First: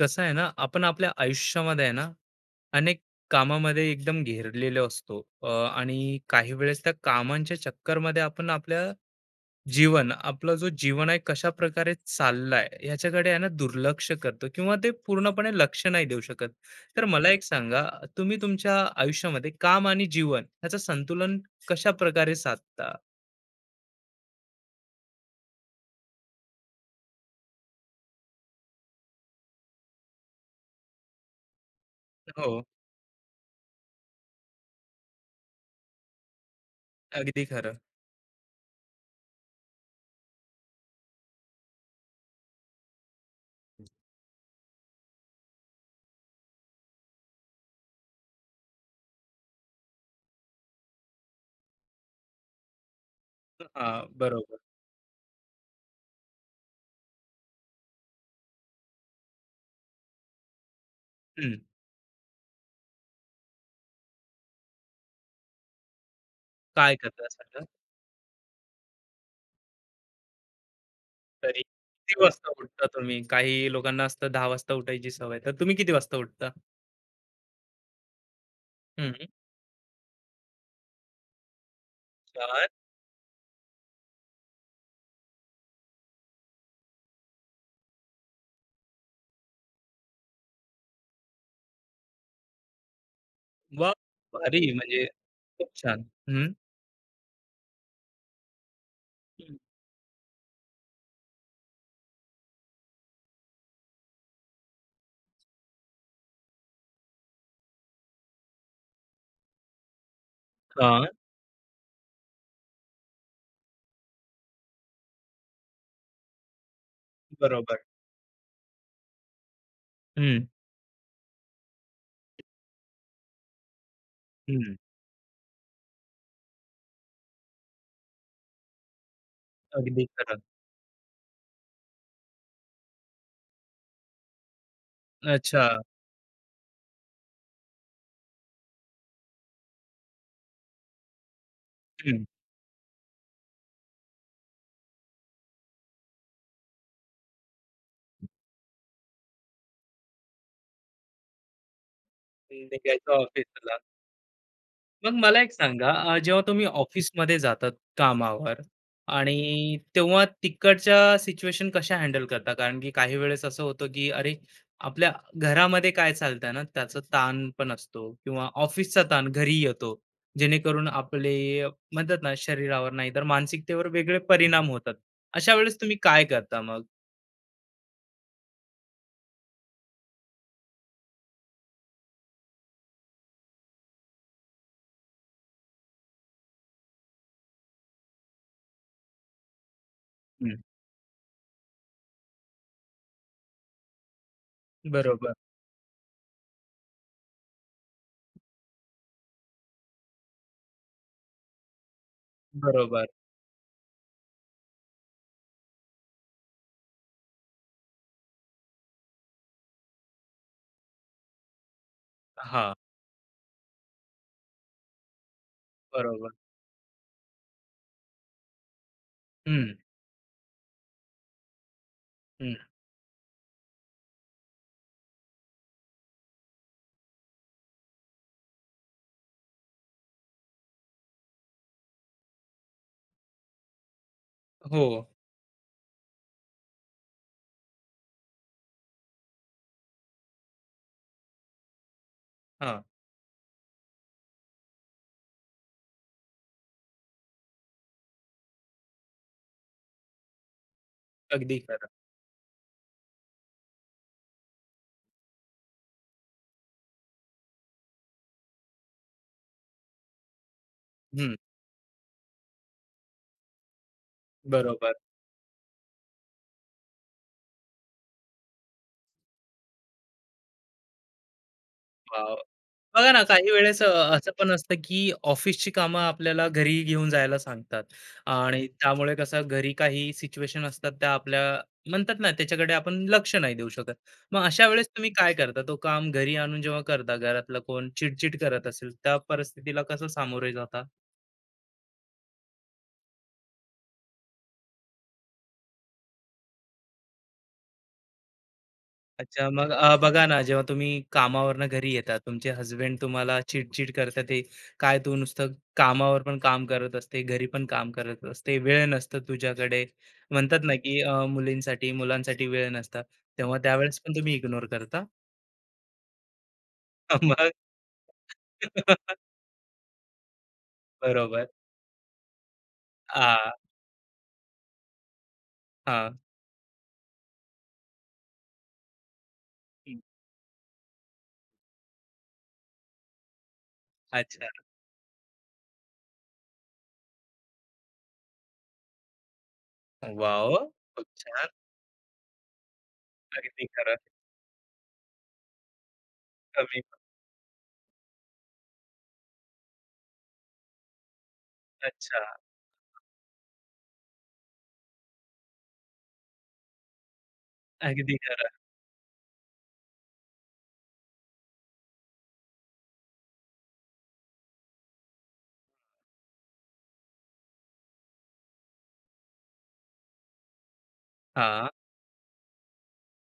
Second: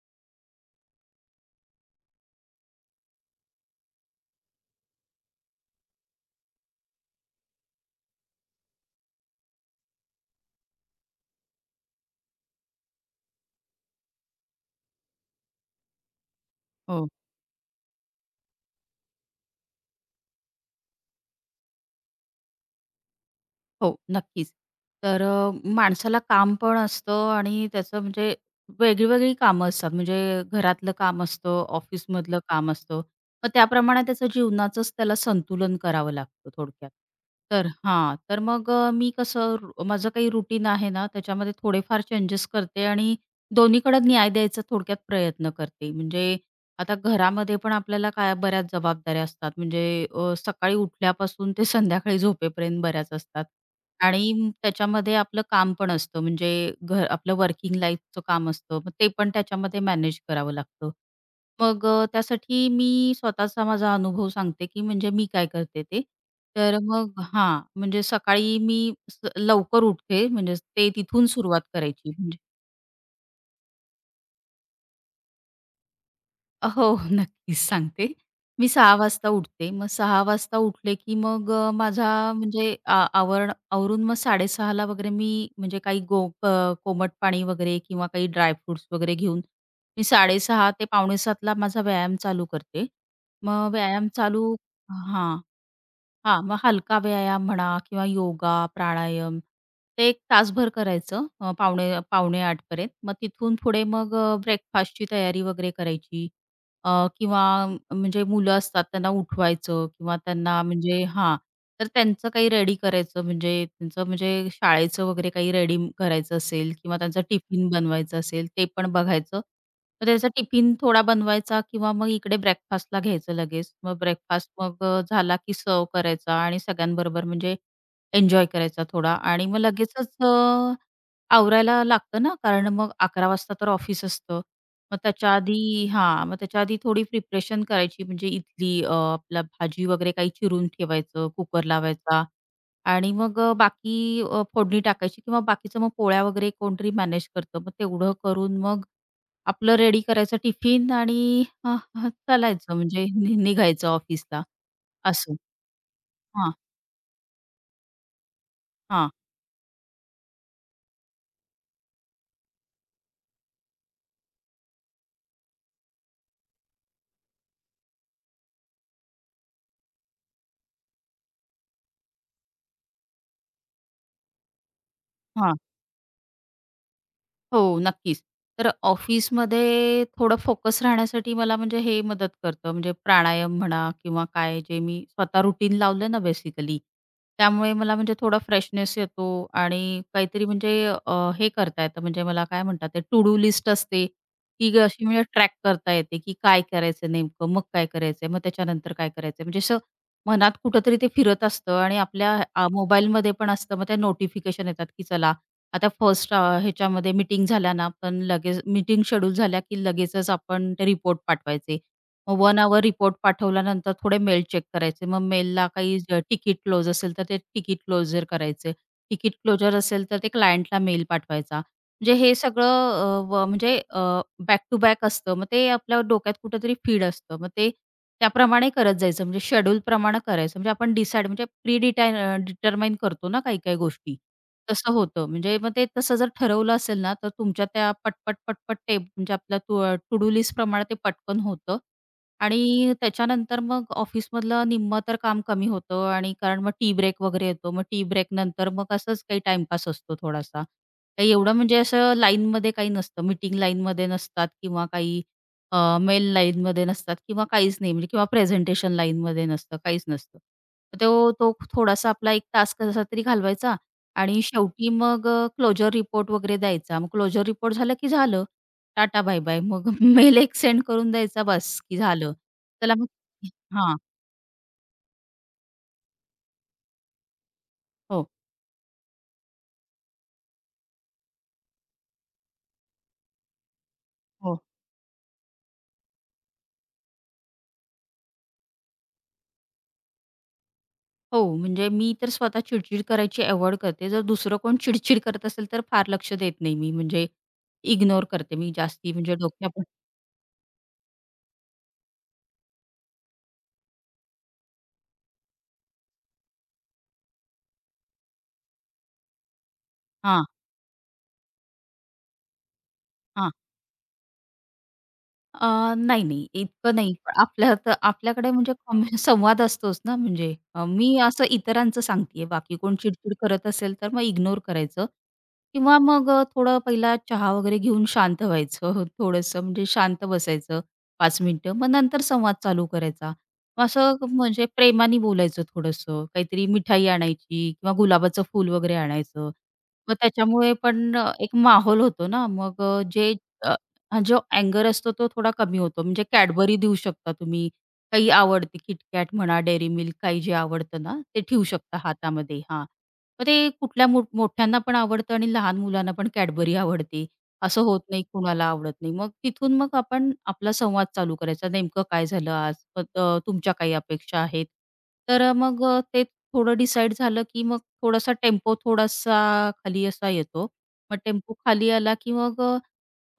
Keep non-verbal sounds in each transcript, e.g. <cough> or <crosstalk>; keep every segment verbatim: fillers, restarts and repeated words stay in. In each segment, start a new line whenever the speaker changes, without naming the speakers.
कसं आहे ना आपण आपल्या आयुष्यामध्ये आहे ना अनेक कामामध्ये एकदम घेरलेलो असतो अ, आणि काही वेळेस त्या कामांच्या चक्करमध्ये आपण आपल्या जीवन आपलं जो जीवन आहे कशा प्रकारे चाललाय ह्याच्याकडे आहे ना दुर्लक्ष करतो किंवा ते पूर्णपणे लक्ष नाही देऊ शकत. तर
हो,
मला एक सांगा, तुम्ही तुमच्या आयुष्यामध्ये काम आणि जीवन ह्याचं संतुलन कशा प्रकारे साधता?
हो, नक्कीच. तर अ, माणसाला काम पण असतं आणि त्याचं म्हणजे वेगळी-वेगळी कामं असतात. म्हणजे घरातलं काम असतं, ऑफिसमधलं
हो.
काम असतं. मग त्याप्रमाणे त्याचं जीवनाचंच त्याला संतुलन करावं लागतं थोडक्यात.
अगदी
तर
खरं.
हां, तर मग अ, मी कसं रू माझं काही रुटीन आहे ना, त्याच्यामध्ये थोडेफार चेंजेस करते आणि दोन्हीकडे न्याय द्यायचा थोडक्यात प्रयत्न करते. म्हणजे आता घरामध्ये पण आपल्याला काय बऱ्याच जबाबदाऱ्या असतात. म्हणजे अ, सकाळी उठल्यापासून ते संध्याकाळी झोपेपर्यंत बऱ्याच असतात.
हा.
आणि म
बरोबर.
त्याच्यामध्ये आपलं काम पण असतं म्हणजे घर आपलं वर्किंग लाईफचं काम असतं. मग ते पण त्याच्यामध्ये मॅनेज करावं लागतं.
हम्म.
मग अ, त्यासाठी मी स्वतःचा माझा अनुभव सांगते, की म्हणजे मी काय करते ते. तर
काय
मग
करता
हां, म्हणजे सकाळी मी स लवकर उठते म्हणजे ते तिथून
तरी
सुरुवात करायची.
किती
म्हणजे
वाजता उठता तुम्ही? काही लोकांना असतं दहा वाजता उठायची सवय. तर तुम्ही किती वाजता उठता?
हो, नक्कीच सांगते. मी सहा
हं, हं.
वाजता उठते. मग सहा वाजता उठले की मग अ, माझा म्हणजे
छान.
आ आवरण आवरून मग साडे सहा वगैरे मी म्हणजे काही गो क कोमट पाणी वगैरे किंवा काही ड्रायफ्रुट्स वगैरे घेऊन मी साडे सहा ते सहा पंचेचाळीस ला माझा व्यायाम चालू करते. मग
वाह!
व्यायाम चालू
भारी म्हणजे
हां.
खूप छान.
हां,
हं.
मग हलका व्यायाम म्हणा किंवा योगा, प्राणायाम
हं.
ते एक तासभर करायचं, अ, पावणे पावणे आठ पर्यंत. मग तिथून पुढे मग अ, ब्रेकफास्टची तयारी वगैरे करायची अ, किंवा म्हणजे मुलं असतात त्यांना उठवायचं किंवा त्यांना म्हणजे हां, तर त्यांचं काही रेडी करायचं म्हणजे त्यांचं म्हणजे शाळेचं वगैरे काही रेडी करायचं असेल किंवा त्यांचा टिफिन
बरोबर.
बनवायचा असेल ते पण बघायचं. मग त्याचा
हं,
टिफिन थोडा बनवायचा किंवा मग इकडे ब्रेकफास्टला घ्यायचं लगेच. मग ब्रेकफास्ट
हं.
मग अ, झाला की सर्व्ह करायचा आणि सगळ्यांबरोबर म्हणजे एन्जॉय करायचा थोडा आणि मग
अगदी
लगेचच
खरं.
अ, आवरायला लागतं ना, कारण मग अकरा वाजता तर ऑफिस असतं. मग त्याच्या
अच्छा.
आधी हां, मग त्याच्या आधी थोडी प्रिपरेशन करायची म्हणजे इथली अ, आपला भाजी वगैरे काही चिरून ठेवायचं, कुकर लावायचा
हं.
आणि मग अ, बाकी अ, फोडणी टाकायची किंवा बाकीचं मग पोळ्या वगैरे कोणतरी मॅनेज करतं. मग तेवढं करून मग आपलं रेडी करायचं टिफिन आणि अ, अ, चालायचं म्हणजे
निघायचं
नि
ऑफिसला.
निघायचं ऑफिसला
मग
असं.
मला एक सांगा, अ, जेव्हा
हां,
तुम्ही ऑफिसमध्ये जातात कामावर
हां,
आणि तेव्हा तिकडच्या सिच्युएशन कशा हँडल करता? कारण की काही वेळेस असं होतं, की अरे, आपल्या घरामध्ये काय चालतंय ना, त्याचा ताण पण असतो किंवा ऑफिसचा ताण घरी येतो, जेणेकरून आपले म्हणतात ना, शरीरावर नाही तर मानसिकतेवर वेगळे परिणाम होतात.
हां.
अशा वेळेस तुम्ही काय करता मग?
हो, नक्कीच. तर ऑफिसमध्ये थोडं फोकस राहण्यासाठी मला म्हणजे हे मदत करतं, म्हणजे प्राणायाम म्हणा किंवा काय जे मी स्वतः रूटीन लावलं ना बेसिकली, त्यामुळे मला म्हणजे थोडा फ्रेशनेस येतो आणि काहीतरी
हं.
म्हणजे अ, हे करता येतं म्हणजे मला काय म्हणतात ते टू डू लिस्ट असते, की ग- अशी म्हणजे
बरोबर,
ट्रॅक करता येते, की काय करायचं नेमकं, मग काय करायचंय, मग त्याच्यानंतर काय करायचंय. म्हणजे असं मनात कुठेतरी ते फिरत असतं आणि आपल्या
बरोबर.
मोबाईलमध्ये पण असतं. मग त्या नोटिफिकेशन येतात, की चला आता फर्स्ट अ, ह्याच्यामध्ये मीटिंग झाल्या ना, पण लगेच मीटिंग शेड्यूल झाल्या की लगेचच आपण ते रिपोर्ट पाठवायचे. मग एक
हां,
अवर रिपोर्ट पाठवल्यानंतर थोडे मेल चेक करायचे. मग मेलला काही ज
बरोबर.
तिकीट क्लोज असेल तर ते तिकीट क्लोजर करायचे. तिकीट
हं,
क्लोजर असेल तर ते क्लायंटला मेल पाठवायचा. म्हणजे हे
हं.
सगळं अ, व म्हणजे बॅक टू बॅक असतं. मग ते आपल्या डोक्यात कुठेतरी फीड असतं. मग ते त्याप्रमाणे करत जायचं म्हणजे शेड्यूलप्रमाणे करायचं. म्हणजे आपण डिसाईड म्हणजे प्री डिटाय डिटरमाइन करतो ना काही-काही गोष्टी.
हो.
तसं होतं. म्हणजे मग ते तसं जर ठरवलं असेल ना, तर तुमच्या त्या पटपट, पटपट टेप म्हणजे आपल्या टू डू लिस्ट प्रमाणे ते पटकन होतं
हां,
आणि त्याच्यानंतर मग ऑफिसमधलं निम्मं तर काम कमी होतं आणि कारण मग टी ब्रेक वगैरे येतो. मग टी ब्रेकनंतर मग असंच काही टाईमपास असतो थोडासा. काही एवढं
अगदी
म्हणजे
खरं.
असं लाईनमध्ये काही नसतं. मीटिंग लाईनमध्ये नसतात किंवा काही मेल लाईनमध्ये नसतात किंवा काहीच नाही म्हणजे किंवा प्रेझेंटेशन लाईनमध्ये नसतं, काहीच नसतं. तो
हं,
तो थोडासा आपला एक तास कसा तरी घालवायचा आणि शेवटी
बरोबर.
मग क्लोजर रिपोर्ट वगैरे द्यायचा. मग क्लोजर रिपोर्ट झाला की झालं. Ta ta bye bye. मग <laughs> मेल एक सेंड करून द्यायचा बस की झालं.
वॉव!
चला मग
बघा ना, काही
<laughs>
वेळेस अ,
हां.
असं पण असतं, की ऑफिसची कामं आपल्याला घरी घेऊन जायला सांगतात
हो,
आणि त्यामुळे कसं घरी काही सिच्युएशन असतात त्या आपल्या म्हणतात ना, त्याच्याकडे आपण लक्ष नाही देऊ शकत. मग
हो,
अशा वेळेस तुम्ही काय करता? तो काम घरी आणून जेव्हा करता, घरातला कोण चिडचिड करत असेल, त्या परिस्थितीला कसं सामोरे जाता?
हो. म्हणजे मी तर स्वतः चिडचिड करायची अव्हॉइड करते. जर दुसरं कोण चिडचिड करत असेल तर फार लक्ष देत नाही मी. म्हणजे इग्नोर करते मी जास्ती म्हणजे
अच्छा,
डोक्या
मग अ, बघा ना, जेव्हा तुम्ही कामावरनं घरी येता, तुमचे हसबंड तुम्हाला चिडचिड करतात, ते "काय तू नुसतं कामावर पण काम करत असते, घरी पण काम करत असते, वेळ नसतं तुझ्याकडे."
हां,
म्हणतात ना, की अ, मुलींसाठी, मुलांसाठी वेळ नसता,
हां.
तेव्हा त्यावेळेस पण तुम्ही इग्नोर करता?
अ, नाही, नाही. इतकं नाही.
<laughs>
पण
मग?
आपल्या तर आपल्याकडे म्हणजे कॉम्यु <laughs>
<laughs>
संवाद असतोच ना म्हणजे अ, मी असं
बरोबर.
इतरांचं सांगतेय. बाकी कोण चिडचिड
हां,
करत असेल तर मग इग्नोर करायचं किंवा
हां.
मग अ, थोडं पहिला चहा वगैरे घेऊन शांत व्हायचं. <laughs> थोडंसं म्हणजे
हं.
शांत बसायचं पाच मिनिटं. मग नंतर संवाद चालू करायचा. मग असं
अच्छा.
म्हणजे प्रेमाने बोलायचं थोडंसं. काहीतरी मिठाई आणायची किंवा गुलाबाचं फूल वगैरे आणायचं. मग
वॉव!
त्याच्यामुळे
खूप
पण
छान.
एक माहोल होतो ना. मग जे
अगदी खरं.
हा जो अँगर असतो तो थोडा कमी होतो. म्हणजे Cadbury
कमी
देऊ
पण.
शकता तुम्ही. काही आवडते KitKat म्हणा, Dairy Milk काही जे आवडतं ना, ते ठेवू शकता
अच्छा.
हातामध्ये. हां. मग ते कुठल्या मो मोठ्यांना पण आवडतं आणि लहान मुलांना पण Cadbury आवडते. असं होत
अगदी
नाही
खरं.
कुणाला आवडत नाही. मग तिथून मग आपण आपला संवाद चालू करायचा. नेमकं काय झालं आज? मग अ, तुमच्या काही अपेक्षा आहेत? तर मग अ, ते थोडं डिसाईड झालं, की मग थोडासा टेम्पो थोडासा खाली असा येतो. मग टेम्पो
हां.
खाली आला, की मग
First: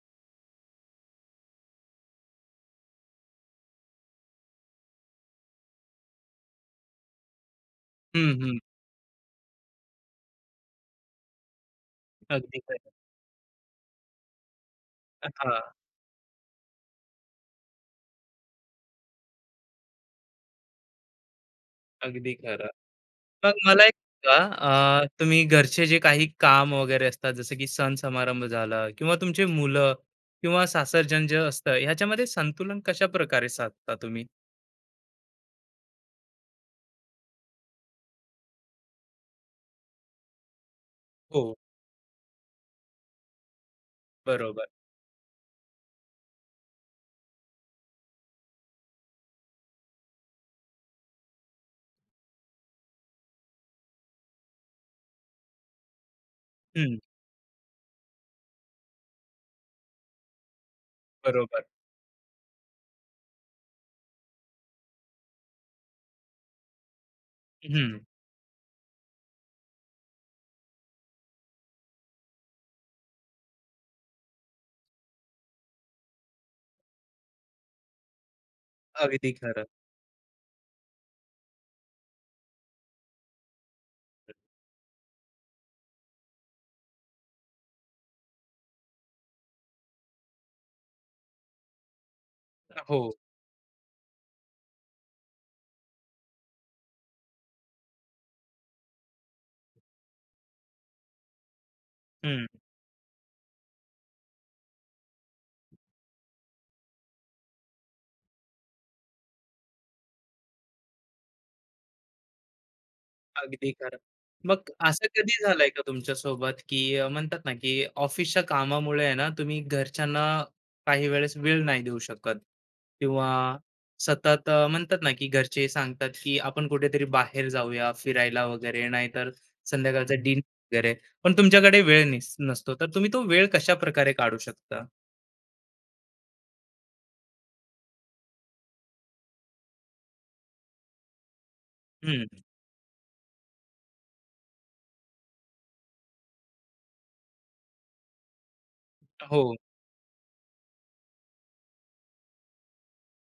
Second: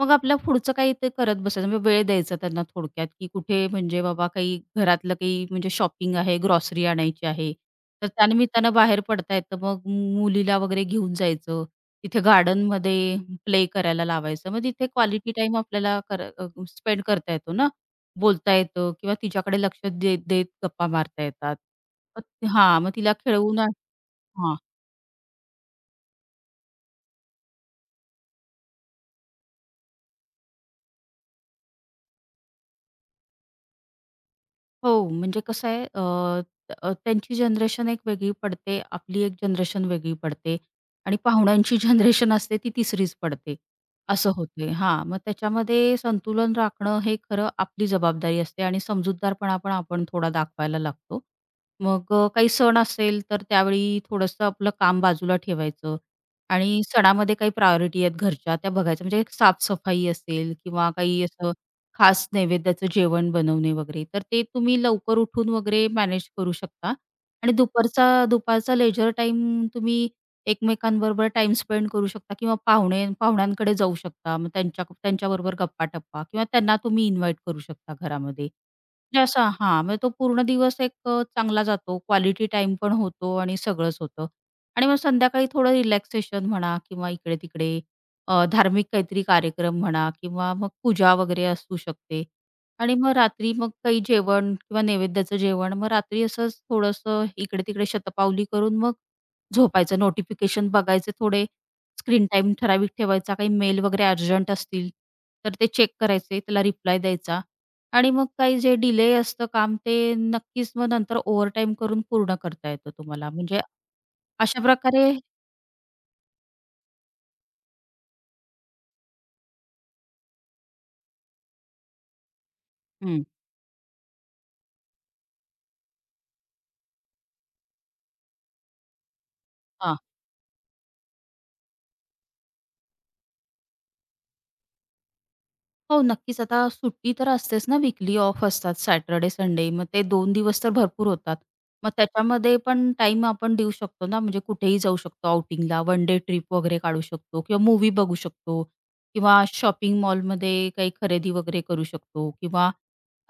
मग आपला पुढचं काही ते करत बसायचं म्हणजे वेळ द्यायचा त्यांना थोडक्यात, की कुठे म्हणजे बाबा काही घरातलं काही म्हणजे शॉपिंग आहे, ग्रॉसरी आणायची आहे. तर
हं, हं.
त्यानिमित्तानं बाहेर पडता येतं. मग मुलीला वगैरे घेऊन जायचं. तिथे
अगदी खरं.
गार्डनमध्ये प्ले करायला लावायचं. मग तिथे क्वालिटी टाईम
हां,
आपल्याला कर स्पेंड करता येतो ना. बोलता येतं किंवा तिच्याकडे लक्ष देत, देत गप्पा मारता येतात.
अगदी
मग
खरं.
हां, मग तिला
मग
खेळवून
मला एक
हां.
सांगा, अ, तुम्ही घरचे जे काही काम वगैरे असतात, जसं की सण समारंभ झाला किंवा तुमची मुलं किंवा सासरजन जे असतं, ह्याच्यामध्ये संतुलन कशा प्रकारे साधता तुम्ही?
हो, म्हणजे कसं आहे अ, त- अ, त्यांची जनरेशन एक वेगळी पडते, आपली एक जनरेशन वेगळी पडते आणि
हो.
पाहुण्यांची <laughs> जनरेशन असते ती तिसरीच पडते, असं
बरोबर.
होते. हां, मग त्याच्यामध्ये संतुलन राखणं हे खरं आपली जबाबदारी असते आणि समजूतदारपणा पण आपण थोडा दाखवायला लागतो. मग अ, काही सण असेल तर त्यावेळी थोडंसं आपलं काम बाजूला ठेवायचं आणि
हं,
सणामध्ये काही प्रायोरिटी आहेत घरच्या त्या बघायच्या. म्हणजे एक साफ असेल किंवा काही असं
बरोबर.
खास नैवेद्याचं जेवण बनवणे वगैरे. तर ते तुम्ही लवकर उठून वगैरे मॅनेज करू शकता आणि
हं,
दुपारचा दुपारचा लेजर टाईम तुम्ही एकमेकांबरोबर टाईम स्पेंड करू शकता किंवा पाहुणे पाहुण्यांकडे जाऊ शकता. मग त्यांच्या त्यांच्याबरोबर गप्पा-टप्पा किंवा त्यांना तुम्ही इन्व्हाईट करू शकता घरामध्ये. म्हणजे
अगदी
असा
खरं.
हां, मग तो पूर्ण दिवस एक अ, चांगला जातो. क्वालिटी टाईम पण होतो आणि सगळंच होतं. आणि मग संध्याकाळी थोडं रिलॅक्सेशन म्हणा किंवा इकडे-तिकडे अ, धार्मिक काहीतरी कार्यक्रम म्हणा किंवा मग पूजा वगैरे असू शकते. आणि
हो.
मग रात्री मग काही जेवण किंवा नैवेद्याचं जेवण, मग रात्री असंच थोडंसं इकडे-तिकडे शतपावली करून मग झोपायचं. नोटिफिकेशन बघायचे थोडे, स्क्रीन
हं.
टाईम ठराविक ठेवायचा. काही मेल वगैरे अर्जंट असतील, तर ते चेक करायचे, त्याला रिप्लाय द्यायचा. आणि मग काही जे डिले असतं काम, ते नक्कीच मग नंतर ओव्हरटाईम करून पूर्ण करता येतं तुम्हाला. म्हणजे
अगदी खरं.
अशा
मग असं
प्रकारे
कधी झालंय का तुमच्यासोबत, की अ, म्हणतात ना, की ऑफिसच्या कामामुळे आहे ना, तुम्ही घरच्यांना काही वेळेस वेळ नाही देऊ शकत
हं.
किंवा सतत अ, म्हणतात ना, की घरचे सांगतात, की आपण कुठेतरी बाहेर जाऊया फिरायला वगैरे, नाहीतर संध्याकाळचा डिनर वगैरे. पण तुमच्याकडे वेळ नस नसतो. तर तुम्ही तो वेळ कशाप्रकारे काढू शकता?
हो, नक्कीच. आता सुट्टी तर असतेच ना, विकली ऑफ असतात सॅटर्डे, संडे. मग ते दोन दिवस तर भरपूर होतात. मग
हं.
त्याच्यामध्ये पण टाइम आपण देऊ शकतो ना, म्हणजे कुठेही जाऊ शकतो आउटिंगला, वन डे ट्रिप वगैरे काढू शकतो किंवा मूवी बघू शकतो किंवा
हो,
शॉपिंग मॉलमध्ये काही खरेदी वगैरे करू शकतो किंवा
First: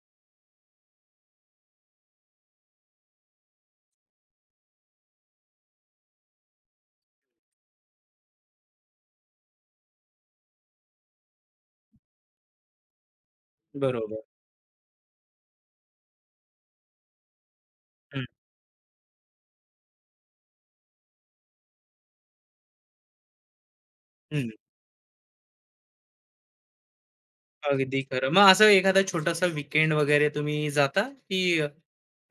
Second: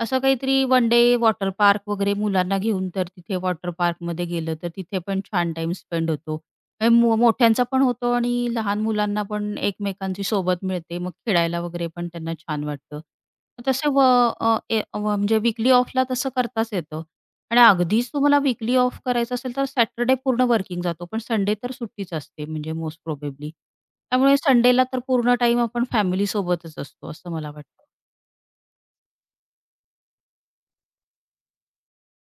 असं काहीतरी वन डे वॉटर पार्क वगैरे मुलांना घेऊन तर तिथे वॉटर पार्कमध्ये गेलं, तर तिथे पण छान टाईम स्पेंड होतो. अ, मो मोठ्यांचा पण होतो आणि लहान मुलांना पण एकमेकांची सोबत मिळते. मग खेळायला वगैरे पण त्यांना छान वाटतं. मग तसे व
बरोबर.
अ, ए अ, व म्हणजे वीकली ऑफला तसं करताच येतं. आणि अगदीच
हं,
तुम्हाला विकली ऑफ करायचं असेल तर सॅटरडे पूर्ण वर्किंग जातो. पण संडे तर सुट्टीच असते म्हणजे मोस्ट प्रोबेबली. त्यामुळे
हं.
संडेला तर पूर्ण टाईम आपण फॅमिलीसोबतच असतो असं मला वाटतं.
अगदी खरं. मग असं एखादा छोटासा वीकेंड वगैरे तुम्ही जाता, की अ,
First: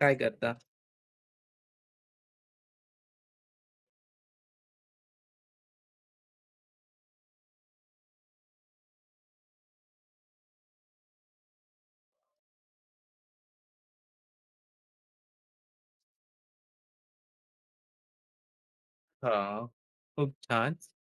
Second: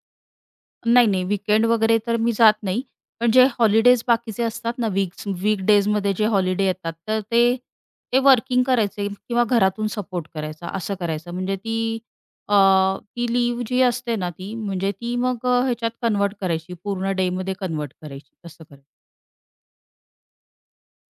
काय करता?
नाही, नाही. वीकेंड वगैरे तर मी जात नाही. पण जे हॉलिडेज बाकीचे असतात ना, वीक्स वीकडेजमध्ये जे हॉलिडे येतात, तर ते ते वर्किंग करायचे किंवा घरातून सपोर्ट करायचा, असं करायचं. म्हणजे ती अ, ती लीव्ह जी असते ना, ती म्हणजे ती मग अ, ह्याच्यात कन्व्हर्ट करायची, पूर्ण डेमध्ये कन्व्हर्ट करायची, तसं करायचं.
हां, खूप छान.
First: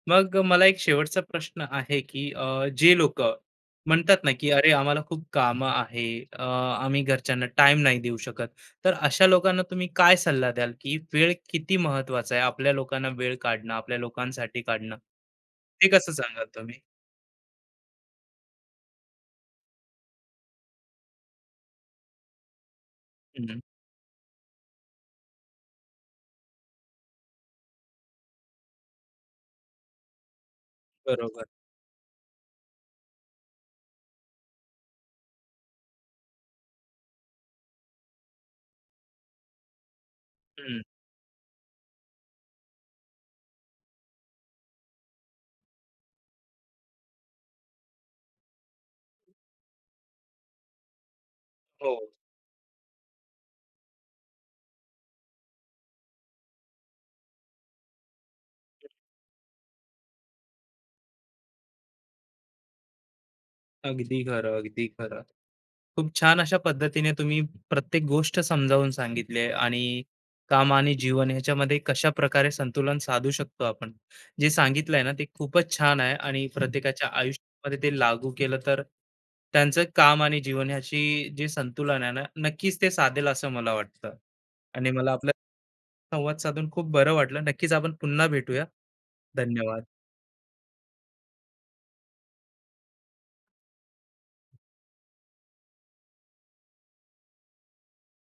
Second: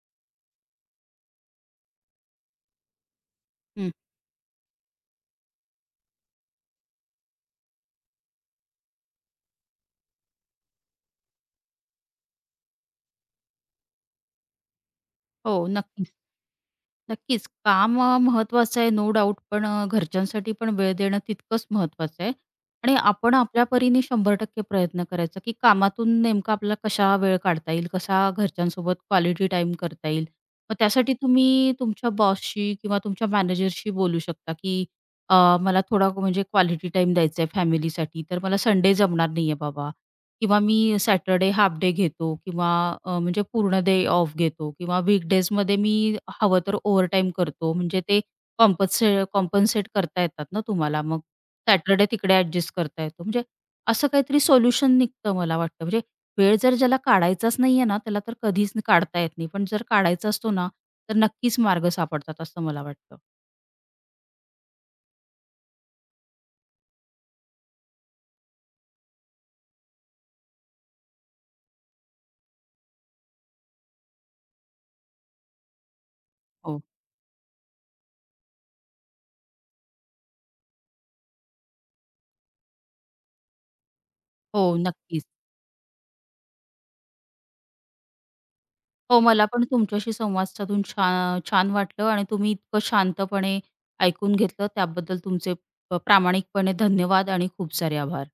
मग मला एक शेवटचा प्रश्न आहे, की अ, जे लोकं
हं.
म्हणतात ना, की "अरे, आम्हाला खूप कामं आहे, अ, आम्ही घरच्यांना टाईम नाही देऊ शकत." तर अशा लोकांना तुम्ही काय सल्ला द्याल, की वेळ किती महत्त्वाचा आहे? आपल्या लोकांना वेळ काढणं, आपल्या लोकांसाठी काढणं,
हो,
ते
नक्कीच.
कसं सांगाल तुम्ही?
नक्कीच. काम अ, महत्त्वाचं आहे नो डाउट पण अ, घरच्यांसाठी पण वेळ देणं तितकंच महत्त्वाचं आहे आणि आपण
हं,
आपल्या परीने शंभर टक्के प्रयत्न करायचा, की कामातून नेमका आपल्याला कसा वेळ काढता येईल, कसा घरच्यांसोबत क्वालिटी टाईम करता येईल. मग त्यासाठी
बरोबर.
तुम्ही तुमच्या बॉसशी किंवा तुमच्या मॅनेजरशी बोलू शकता, की अ, मला थोडा म्हणजे क्वालिटी टाईम द्यायचा आहे फॅमिलीसाठी, तर मला संडे जमणार नाही आहे बाबा किंवा मी
हं,
सॅटरडे हाल्फ डे घेतो किंवा अ, म्हणजे पूर्ण डे ऑफ घेतो किंवा वीकडेजमध्ये मी हवं तर ओव्हरटाईम करतो. म्हणजे ते कॉम्पन्से कॉम्पन्सेट करता येतात ना तुम्हाला. मग
हो.
सॅटरडे तिकडे ॲडजस्ट करता येतो. म्हणजे असं काहीतरी सोल्युशन निघतं मला वाटतं. म्हणजे वेळ जर ज्याला काढायचाच नाहीये ना, त्याला तर कधीच काढता येत नाही. पण जर काढायचा असतो ना, तर नक्कीच मार्ग सापडतात असं मला वाटतं.
अगदी खरं, अगदी खरं. खूप छान अशा पद्धतीने तुम्ही प्रत्येक गोष्ट समजावून सांगितली आहे आणि काम आणि जीवन ह्याच्यामध्ये कशा प्रकारे संतुलन साधू शकतो आपण. जे सांगितलं आहे ना, ते खूपच छान आहे आणि हं.
हो,
प्रत्येकाच्या आयुष्यामध्ये ते लागू केलं तर त्यांचं काम आणि जीवन ह्याची जे संतुलन आहे ना, नक्कीच ते साधेल असं मला वाटतं
हो
आणि मला
नक्कीच.
आपला संवाद साधून खूप बरं वाटलं. नक्कीच आपण पुन्हा भेटूया.
हो, मला पण
धन्यवाद.
तुमच्याशी संवाद साधून छा छान वाटलं आणि तुम्ही इतकं शांतपणे ऐकून घेतलं त्याबद्दल तुमचे प प्रामाणिकपणे धन्यवाद आणि खूप सारे आभार.